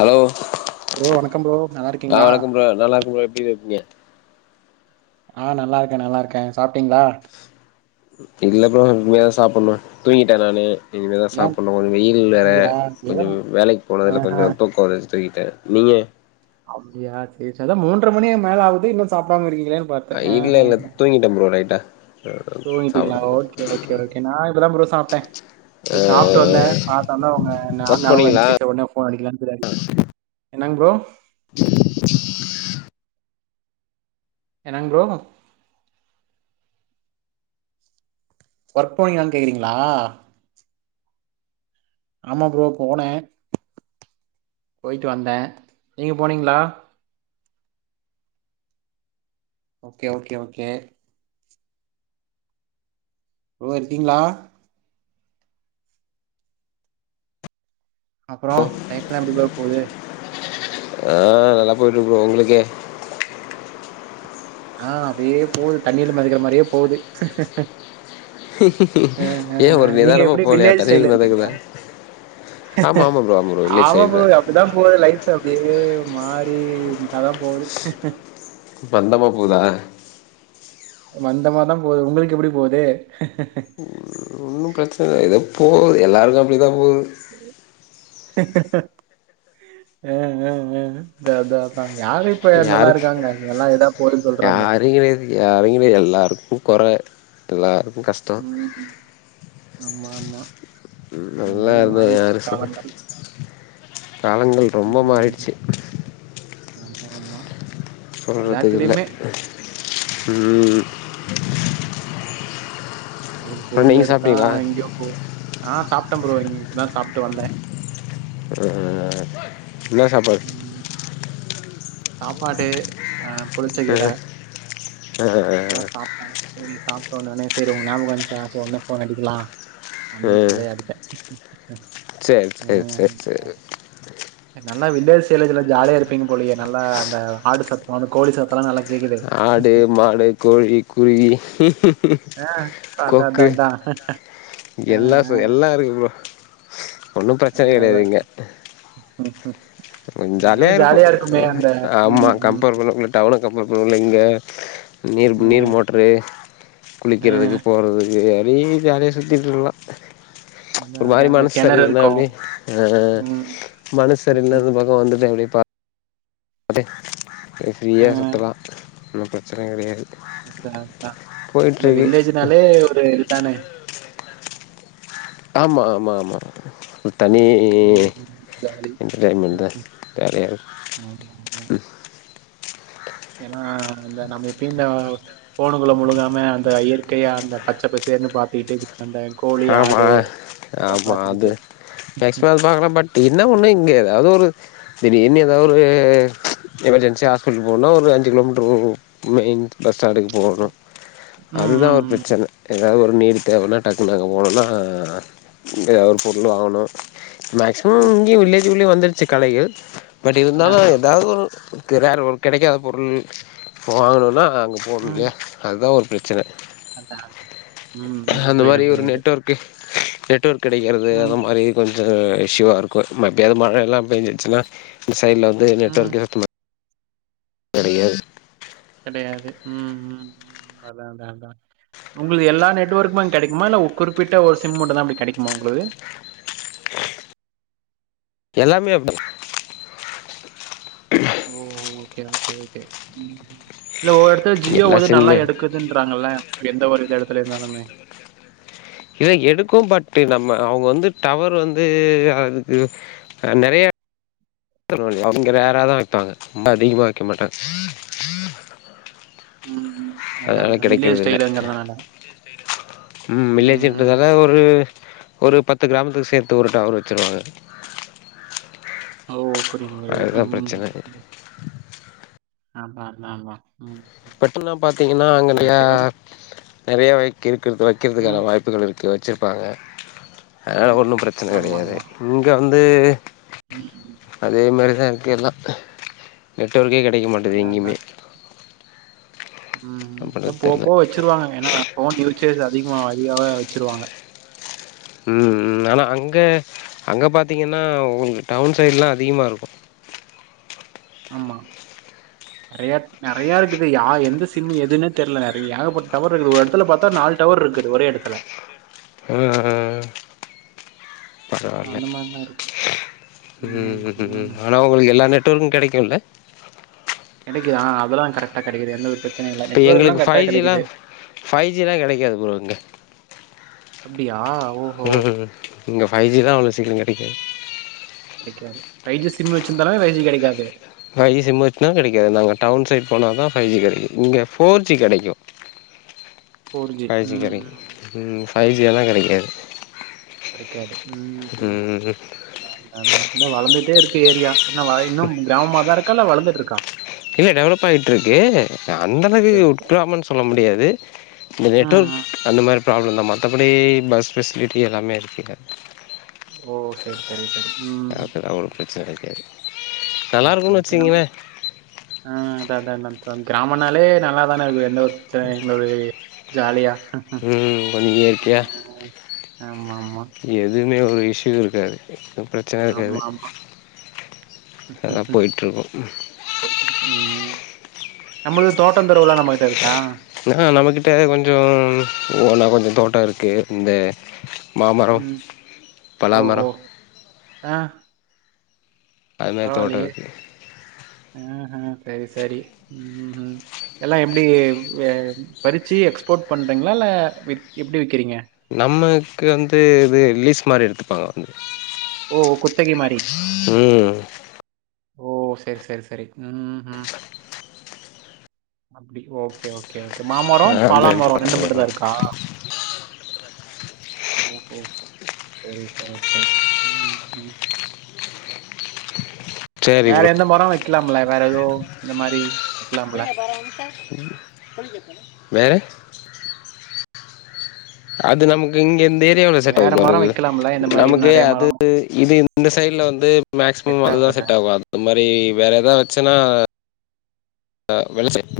Hello bro வணக்கம் bro ஆ நல்லாருக்கீங்களா வணக்கம் ப்ரோ [unintelligible] ஆஹ் நல்லாருக்கேன் நல்லாருக்கேன் சாப்ட்டீங்களா இல்ல ப்றோ இனிமேதா சாப்டனும் தூங்கிட்டே நானு இனிமேல்தான் ஏன் சாப்படணும் கொஞ்சம் வெயில்ல அப்டியா ஏதோ கொஞ்சம் வேலைக்கு போனதுல ஆஹா கொஞ்சம் தூக்கம் வருது [unintelligible] நீங்க அப்படியா செரி செரி மூன்ற மணிக்கு மேல ஆகுது இன்னும் சாப்படாம இருக்கீங்க இல்லல்ல தூங்கிட்டேன் ப்ரோ லையிட்டா தூங்கிட்டீங்களா. ஓகே ஓகே ஓகே நான் இப்பதான் ப்ரோ சாப்பிட்டேன். ஆ சாப்பிட்டு வந்தே பார்த்தோனியும் உங்க ஒர்க் நாபகம் போனீங்களா வந்துச்சு போன் அடிக்கலாம்னு அடுச்சு என்னாங் ப்ரோ [unintelligible] என்னங் ப்ரோ ஒர்க் போனிங்ளான் கேக்றீங்ளா ஆமா ப்ரோ போனே போயிட்டு வந்தே நீங்க போனீங்களா ஓகே ஓகே ஓகே ப்ரோ இருக்கீங்களா அப்றோ லைஃப்லா எப்டி ப்ரோ போது ஆஹ் நல்லா பொய்ட்ருக்கு ப்ரோ ஒங்ளுக்கு ஆஹ் அப்டியே போது தண்ணில மெதக்கற மாரியே போது அ அ ஏ அ ஒரு நீங்க நிதானமா எப்டி போலையா வில்லேஜ் ஸ்டைல தண்ணில இருக்கீங்ளா மெதக்குதே ஆமா ஆமா ப்ரோ ப்ரோ வில்லேஜ் ஆமா சைடு தா ப்ரோ அப்டிதா போது லைஃப்ல அப்டியே [unintelligible] அப்டி கதா போவுது மந்தமா போ தா மந்தமா தா போது உங்ளுக்கு எப்டி போது உ ஒன்னு பிரெச்சன இல்ல எதோ போவுது எல்லாருக்கு அப்டிதா போது ஆஹ் ஆஹ் ஆஹ் அதா அதா அதா யாருக் போகுதுன்னு சொல்றாங்க. யாருங்கெடையாது யாருங்கெடையாது எல்லாருக்கு கொற எல்லாரு ம் ம் ஆமா ஆமா அந்த நல்லா மாரி இருந்தோ மாறிட்ச்சி யாரு சொல்ல காலங்கள் காலங்கள் ரொம்ப ம். மாறிட்ச்சி ஆமா ஆமா சொல்றதுக்கு இல்ல எல்லாத்துலயுமே உம் ஒரு பொருள நீங்க எடுத்தா சாப்ட்டீங்களா எங்கேயோ போ ஆ சாப்புட்டே ப்ரோ இங்க இப்ப தா சாப்புட்டு வந்தே உம் ஓய் என்னா சாப்பாட் ம். சாப்பாடு ஆ புளிச்ச ஆ கீர ஆ அதா ஆ சாப்ட்டே செரி சாப்ட்டு வந்தோனே செரி உங்க ஞாபகோ வந்ச்சா செரி ஒடனே ஃபோன் அடிக்கலா அப்டின்னு சொல்லி எடுத்தே செரி செரி செரி செரி ஓக்கே நல்லா வில்லேஜ் சைடுலா இதேல்லா ஜாலியா இருப்பீங்க போலயே நல்லா அந்த ஆடு சத்த அந்த கோழி சத்தோலா நல்ல ஆடு மாடு கோழி குருவி ஆ, அதான் கொக்கு அதான் அதான் ஆ, எல்லா ஆ, சத்தோ எல்லா இருக்கு ப்ரோ ஒன்னு பிரச்சனை அதான், கெடயாது அதான். இங்க கொஞ்சோ ஆஹ் ஜாலியா நல்லா இருக்கு இருக்குமே அந்த ம் ஆமா ம் கம்பேர் பண்ணல டவுனு கம்பேர் பண்ணல இங்கே நீர் ம், நீர் மோட்ரு ஆ, குளிக்கிறதுக்கு போறதுக்கு வே ஜாலியா சுத்திட்டு இருக்கலா அதான் ஒரு மாரி அதான் அந்த மனசு கிணறு செரியில்னா இருக்கும் எப்டி ஆ ம் மனசு செரியில் ம், [unintelligible] அது ஆ, ஃபீரியா சுத்தலா ஒன்னு பிரச்சன கெடயாது அத்தா அத்தா இந்த வில்லேஜ்னாலே ஒரு இதுதானே ஆமா ஆமா ஆமா ம் தனி ம் ம், ஜாலி என்டடைன்மென்ட் தா வேற ஆமா ஆமா [unintelligible] ம் ஏன்னா இந்த நம்ம எப்பயு இந்த போனுகுல முழுகாம அந்த இயற்கையா அந்த பச்சை பசேல்ன்னு பாத்துக்கிட்டு அந்த கோழி ஆமா ஆடு இதெல்லாம் ஆமா பாத்துக்கிட்டு அது நெக்ஸ்ட் [unintelligible] பாக்கலா பட் என்ன ஒண்ணு இங்கயெதாவது ஒரு தீடிர்னு ஏதாவ ஒரு எமர்ஜென்சி ஹஸ்பிட்டல் போனுனா ஒரு அஞ்சு கிலோமீட்டர் போனு மெயின் பஸ் சண்டைக்கு போகணு ம் அதுதா ம் ஒரு ம் பிரச்சன எதாது ஒரு நீடு தேவனா டக் குனு அங்க போனன்னா எதா ஒரு பொருள் வாங்கணு ஓ மேக்சிமம் இங்கயு வில்லேஜ்குள்ளயே வந்து ச்ச கலைகள் பட் அதான் இருந்தாலு அதான் எதாது ஒரு கிறார் ஒரு கெடைக்காத பொருள் போ வாங்கணுன்னா போணுலியா அதா ஒரு பிரச்சன அதா அதா அந்த மாரி ஒரு நெட்ஒர்க்கு நெட்வொர்க் கெடக்கிறது அந்த ம் மாரி கொஞ் கொஞ்ச இஷ்யூவா இருக்கு மத்யானமழயெல்லா பேஞ்சுடுச்சுன்னா சைடுலந்து ம் நெட்வொர்க் கேக்கமா கெடையாது கெடையாது ம் ம் அதா அதா அதா உங்குளுது எல்லா நெட்ஒர்க்குமே அங்க கெடைக்குமா இல்ல குறிப்பிட்ட ஒரு சிம் மட்டுந்தா அப்டி கெடைக்குமா உங்ளுது எல்லாமே அப்டி ஓ ஓகே ஓகே ஓகே ம் இல்ல ஒரொரு எடத்துல ஜியோ எல்லா வந்து நல்லா சிம்மே எடுக்குதுன்றாங்கல்ல எந்த ஒரு எட த்துல இருந்தாலுமே இல்ல எடுக்கு பட் நம்ம அவங்க வந்து டவர் வந்து அதுக்கு நெறையா அவங்க ரேராதா வெப்பவாங்க ரொம்ப அதிகமா வெக்க மாட்டாங்க ம். அதான், அதனால அதான். வில்லேஜ் கெடைக்கறதில்ல ஸ்டைலுங்கிறதுனால. ம் வில்லேஜுன்றதால ஒரு ஒரு பத்து கிராமத்துக்கு சேத்து ஒரு டவர் வெச்சருவாங்க ஓ புரியுது புரியுது ம் அதா அதா அதா பெட்டெல்லா பாத்திங்கனா நெறையா சரி. நெறையா வகிக்கு ருது வக்கிறதுக்கான ம். வாய்ப்புகள் இருக்கு க்க வெச்சுருப்பாங்க அதனால சரி, ஒன்னு சரி. பிரச்சனை ஆமா, கெடையாது ஆமா. இங்க வந் து ம். ம். அதே மாரிதா எல்லா நெட்ஒர்க்கே கெடைக்க மாட்டுது அதான், எங்கயுமே அதான். ம் இன்னு போவ போவ வச்சுிருவாங்க ஏனா போன் யூசேஜ் அதிகமா [unintelligible] வச்சிருவாங்க ம் ம் ஆனா அங்க அங்க பாத்தீங்கன்னா உங்க டவுன் சைடுல்லா அதிகமாருக்கு ஆமா நெறைய நெறைய இருக்குது யா எந்த சிம் எதுன்னே தெர்ல நிறை ஏகபட் டவர் இருக்குது ஒரு எடத்துல பாத்தா நாலு டவர் இருக்குது ஒரே எடத்துல ஆ ஆ ஸோ பரவால்ல அந்த மாரிலாம் இருக்கு. ம் ம் ஆனா உங்ளுக்கு எல்லா [unintelligible] கெடைக்குல்ல யா அதெல்லா கரெக்ட்டா கெடைக்குது எந்த ஒரு பிரச்சனையும் இல்ல. எங்களுக்கு நெட்வொர்க்லாம் கரெக்ட்டா ஃபைவ் ஜி தா கிடைக்குது. ஃபைவ் ஜிதா கெடைக்காது ப்ரோ இங்க அப்டியா ம் ம் இங்க பைவ் ஜி தா [unintelligible] [unintelligible] கெடைக்காது ஃபைவ் ஜி சிம் வச்சிருந்தாலு ஃபைவ் ஜி கெடைக்காது ஃபைவ் ஜி சிம் வச்சுனா கெடைக்காது நாங்க டவுன் சைட் போனா தா ஃபைவ் ஜி கெடைக்கு இங்க ஃபோர் ஜி கெடைக்கு ஃபோர் ஜி ம் ம் ஃபைவ் ஜியெல்லாம் கிடைக்காது கெடைக்காது ம் ம் வளந்துட்டேருக்கு ஏரியா இன்னும் வ- இன்னும் கிராமமா தான் இருக்கா இல்ல வளர்ந்துட்டு இருக்கா இல்ல டெவலப்பாய்ட்ருக்கு அந்த ஓகே அளவுக்கு ஓகே உட்கிராமனு சொல்ல முடியாது [inaudible] இந்த நெட் ம் ஒர்க் ம். அந்த மாரி ப்ராப்லம் தா மத்தபடி பஸ் ஃபெசிலிட்டி எல்லாமே இருக்குது ஓ செரி செரி செரி எனக்குதா அவ்ளோ பிரச்சன இருக்கு ஓகே ஓகே ணா ஆ அதா அதா ணா கிராமனாலே நல்லா தான இருக்கு [unintelligible] ஜாலியா ஆ ஆமா ஆமா எது [unintelligible] ஒரு இஷ்ஷு இருக்காது பிரச்சனை ஆமா இருக்காது ஆமா அதெல்லாம் போயிட்டுருக்கும் ம் நம்மளது தோட்டொ ஆ நம்மகிட்ட கொஞ்சோ ஓனா கொஞ்சோ தோட்டருக்கு இந்த மாமரொ ம் பலாமரொ ஓஹோ பரவாலியே ம் செரி செரி ம் ம் எல்லா எப்டி ஆ பறிச்சு எக்ஸ்போர்ட் பண்றீங்ளா இல்ல எப் எப்டி விக்கிறீங்க நம்மக்கு வந்து இது லீஸ் மாரி எடுத்துப்பாங்க வந்து ஓ! குத்தகை மாரி. ம் ஓ செரி செரி செரி ம் ம் அப்டி ஓகே ஓ கே ஓகே மாமர அந்த பலாமர ரெண்டு எடுத்து மட்டுந்தா இருக்கா செரி செரி செரி ம் ம் சரி வேற ப்ரோ எந்த மர வெக்கலாம்ல வேற எதோ இந்த மாரி வெக்கலாம்ல வேற அது நமக்கு இங்க இந் த ஏரியாவுல செட் ஆக வேற மரம் மாட்டங்து வைக்கலாம்ல? இந்த மாரி நமக்கு நெறைய அது மரம் இது இந்த சைட்ல வந்து மேக்சிமம் அதுதா செட் ஆகு அது மாரி வேற எதா வெச்சனா ஆ வெளச்சல்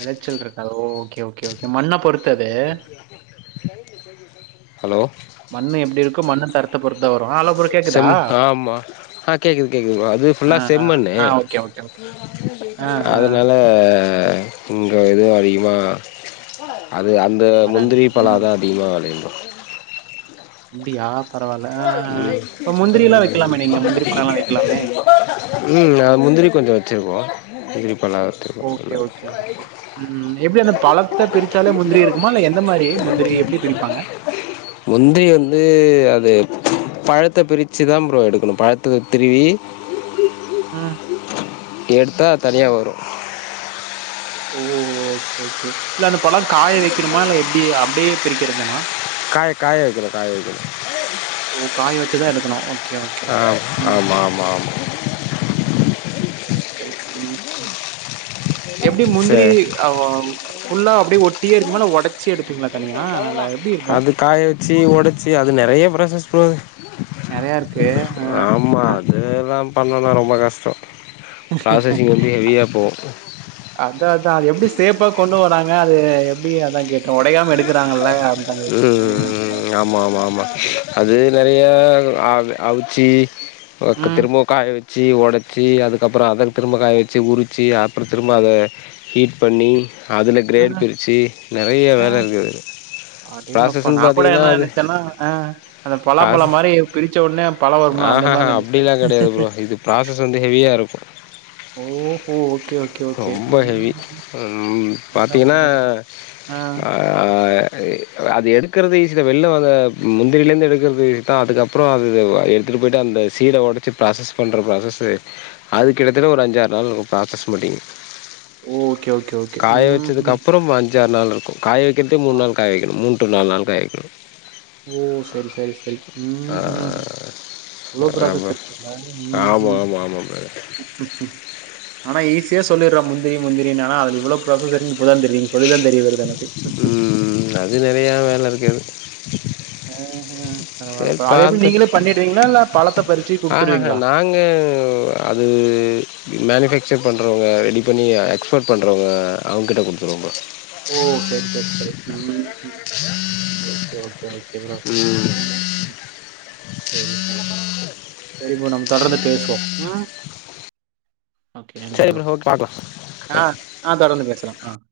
வெளச்சல் இருக்காது ஓகே ஓகே மண்ண பொறுத்து அது. ஹலோ த்த பொறுத் செம் ஆமா ஆ கேக்குது கேக்குதுங் அது ஆ, ஃபுல்லா ஆ. செம்மண்ணு ஆ ஓகே, ஓகே, ஓகே. ஆ, ஆ. அதனால இங்க எதுவு அதிகமா அது அந்த வராது. முந்திரி பழோ ம். தா அதிகமாக வெளையுமா அப்டியா ம் ம் வைக்கலாமே நீங்க. முந்திரி பழம்லாம் வைக்கலாமே? ம் ம் அது முந்திரி கொஞ்சோ வச்சிருக்கோ இ ஓகே ஓகே ஓகே ம் எப்டி அந்த பழத்த பிரிச்சாலே முந்திரி இருக்குமா இல்ல எந்த மாரி முந்திரி எப்டி பிரிப்பாங்க முந்திரி வந்து அது பழத்த பிரிச்சுதா ப்ரோ எடுக்கணு பழத்தத்த திருவி ம். எடுத்தா அது தனியா வரு ஓ ஓகே ஓகே இல்ல அந்த பழோ காய வைக்கணுமா இல்ல எப்டி அப்டியே பிரிக்கிறதானா அது காய வைக்கனு காய வைக்கணு ஓ காய வச்சுதா எடுக்கணு ஓகே ஓகே ஆ ஓகே ம் ஆமா ஆமா ஆமா சேரி சேரி சரி ம் எப்டி முந்திரி சரி அவ் ஃபுல்லா அப்டி ஒட் எப்படி இருக்கும்? அது காய வெச்சு ஒடச்சு அது நெறைய ப்ரா சஸ் போகுது நெறையா இருக்கு. ஆ. ஆமா ஆ. அதுதா பண்ணனா ரொம்ப கஷ்ட பிராஸஸிங் வந்து ஹெவியா போவு அதா அது எப்டி சேப்பா கொண்டு வராங்க அது எப்டி அதா கேட் ம் ஆ. ம் ஆமா ஆமா ஆமா அது நெறையா அ அ சீ [unintelligible] ம். திரும்பவு காயவெ சி ஒடச்சி அதுக்கப்புறோ அத திரும்பவு காய வெச்சி உரிச்சி அப்புறோ திரும்ப அத ஹீட் பண்ணி அதுல ஆ, கிரேட் பிரிச்சி நெறைய ஆ. வேல இருக்குது அதுல அடேங்கப்பா நா ப்ராசஸ்ன்னு கூட பாத்தீங்கன்னா என்ன அது நெனைச்சேன்னா அஹ் அந்த பலாம்பழோ ப்ராசஸ் மாரி பிரிச்ச உட்னே பழோ வரும்ல அந்த மாரி ஆஹஹா நெனைச்சே அப்டிலா கெடையாது ப்ரோ இது ப்ராசஸ் வந்து ஹெவியா இருக்கு ஓஹோ ஓகே ஓகே ஒகே ரொம்ப ஹெவி. ம்ம் ம் பாத்தீங்கன்னா ஆ அ அது எடுக்கறது ஈசி தா வெளில வந்த முந்திரிலேருந்து எடுக்கறது ஈசி தா அதுக்கப்புறோ அது எடுத்துட்டு போயிட்டு அந்த சீட ஒடச்சி ப்ராசஸ் பண்ற ப்ராசஸு அதுக்குக்கிட்டத்தட்ட ஒரு அஞ்சாறு நாள் ப்ராசஸ் மாட்டிங் ஓகே ஓகே ஓகே உம்ம் அஞ்சாறு நாள் இருக்கூ காய வெக்கறதே மூணு நாள் காய வெக்கிணோ மூன் நாலு நாள் காயவெக்கினே ஓ சேரி சேரி சேரி உம் ஆ ம் இவ்ளோ ப்ராசஸ் ஆமா. இருக்கா உம் ஆமா, ம் ஆமா, ஆமா பிரதர். ஆனா ஈசி ஈஸியா சொல்லிறோ முந்திரி முந்திரினு ஆனா அதுல இவ்ளோ ப்ராசஸ் இருக் இப்பதா தெரிது நீங்க சொல்லி தா தெரிய வருது எனக்கு ம் அது நெறையா வேல இருக்குது. ஆஹ் ஹா பரவால அது எப்டி நீங்களே பண்ணிடுவீங்ளா இல்லா பழத்த பறிச்சு ஆஹ் ஹ குடுத்துருவீங்களா? நாங்க அது மேனிஃபேக் செக் பண்றவங்க ரெடி பண்ணி எக்ஸ்போர்ட் பண்றவங்க அவுங்கிட்ட குடுத்துருவோ பா ஓ செரி செரி செரி உம் ஓகே ஓகே ஓக் எவ்றோ செரி செரிப்பா செரிப்பா நம்ப தொடர்ந்து பேசுவோ உம் ஓகே நன்றி சரி ப்ரோ ஓகே பாக்கலாம். ஆ ஆ தொடர்ந்து பேசலா ஆஹ்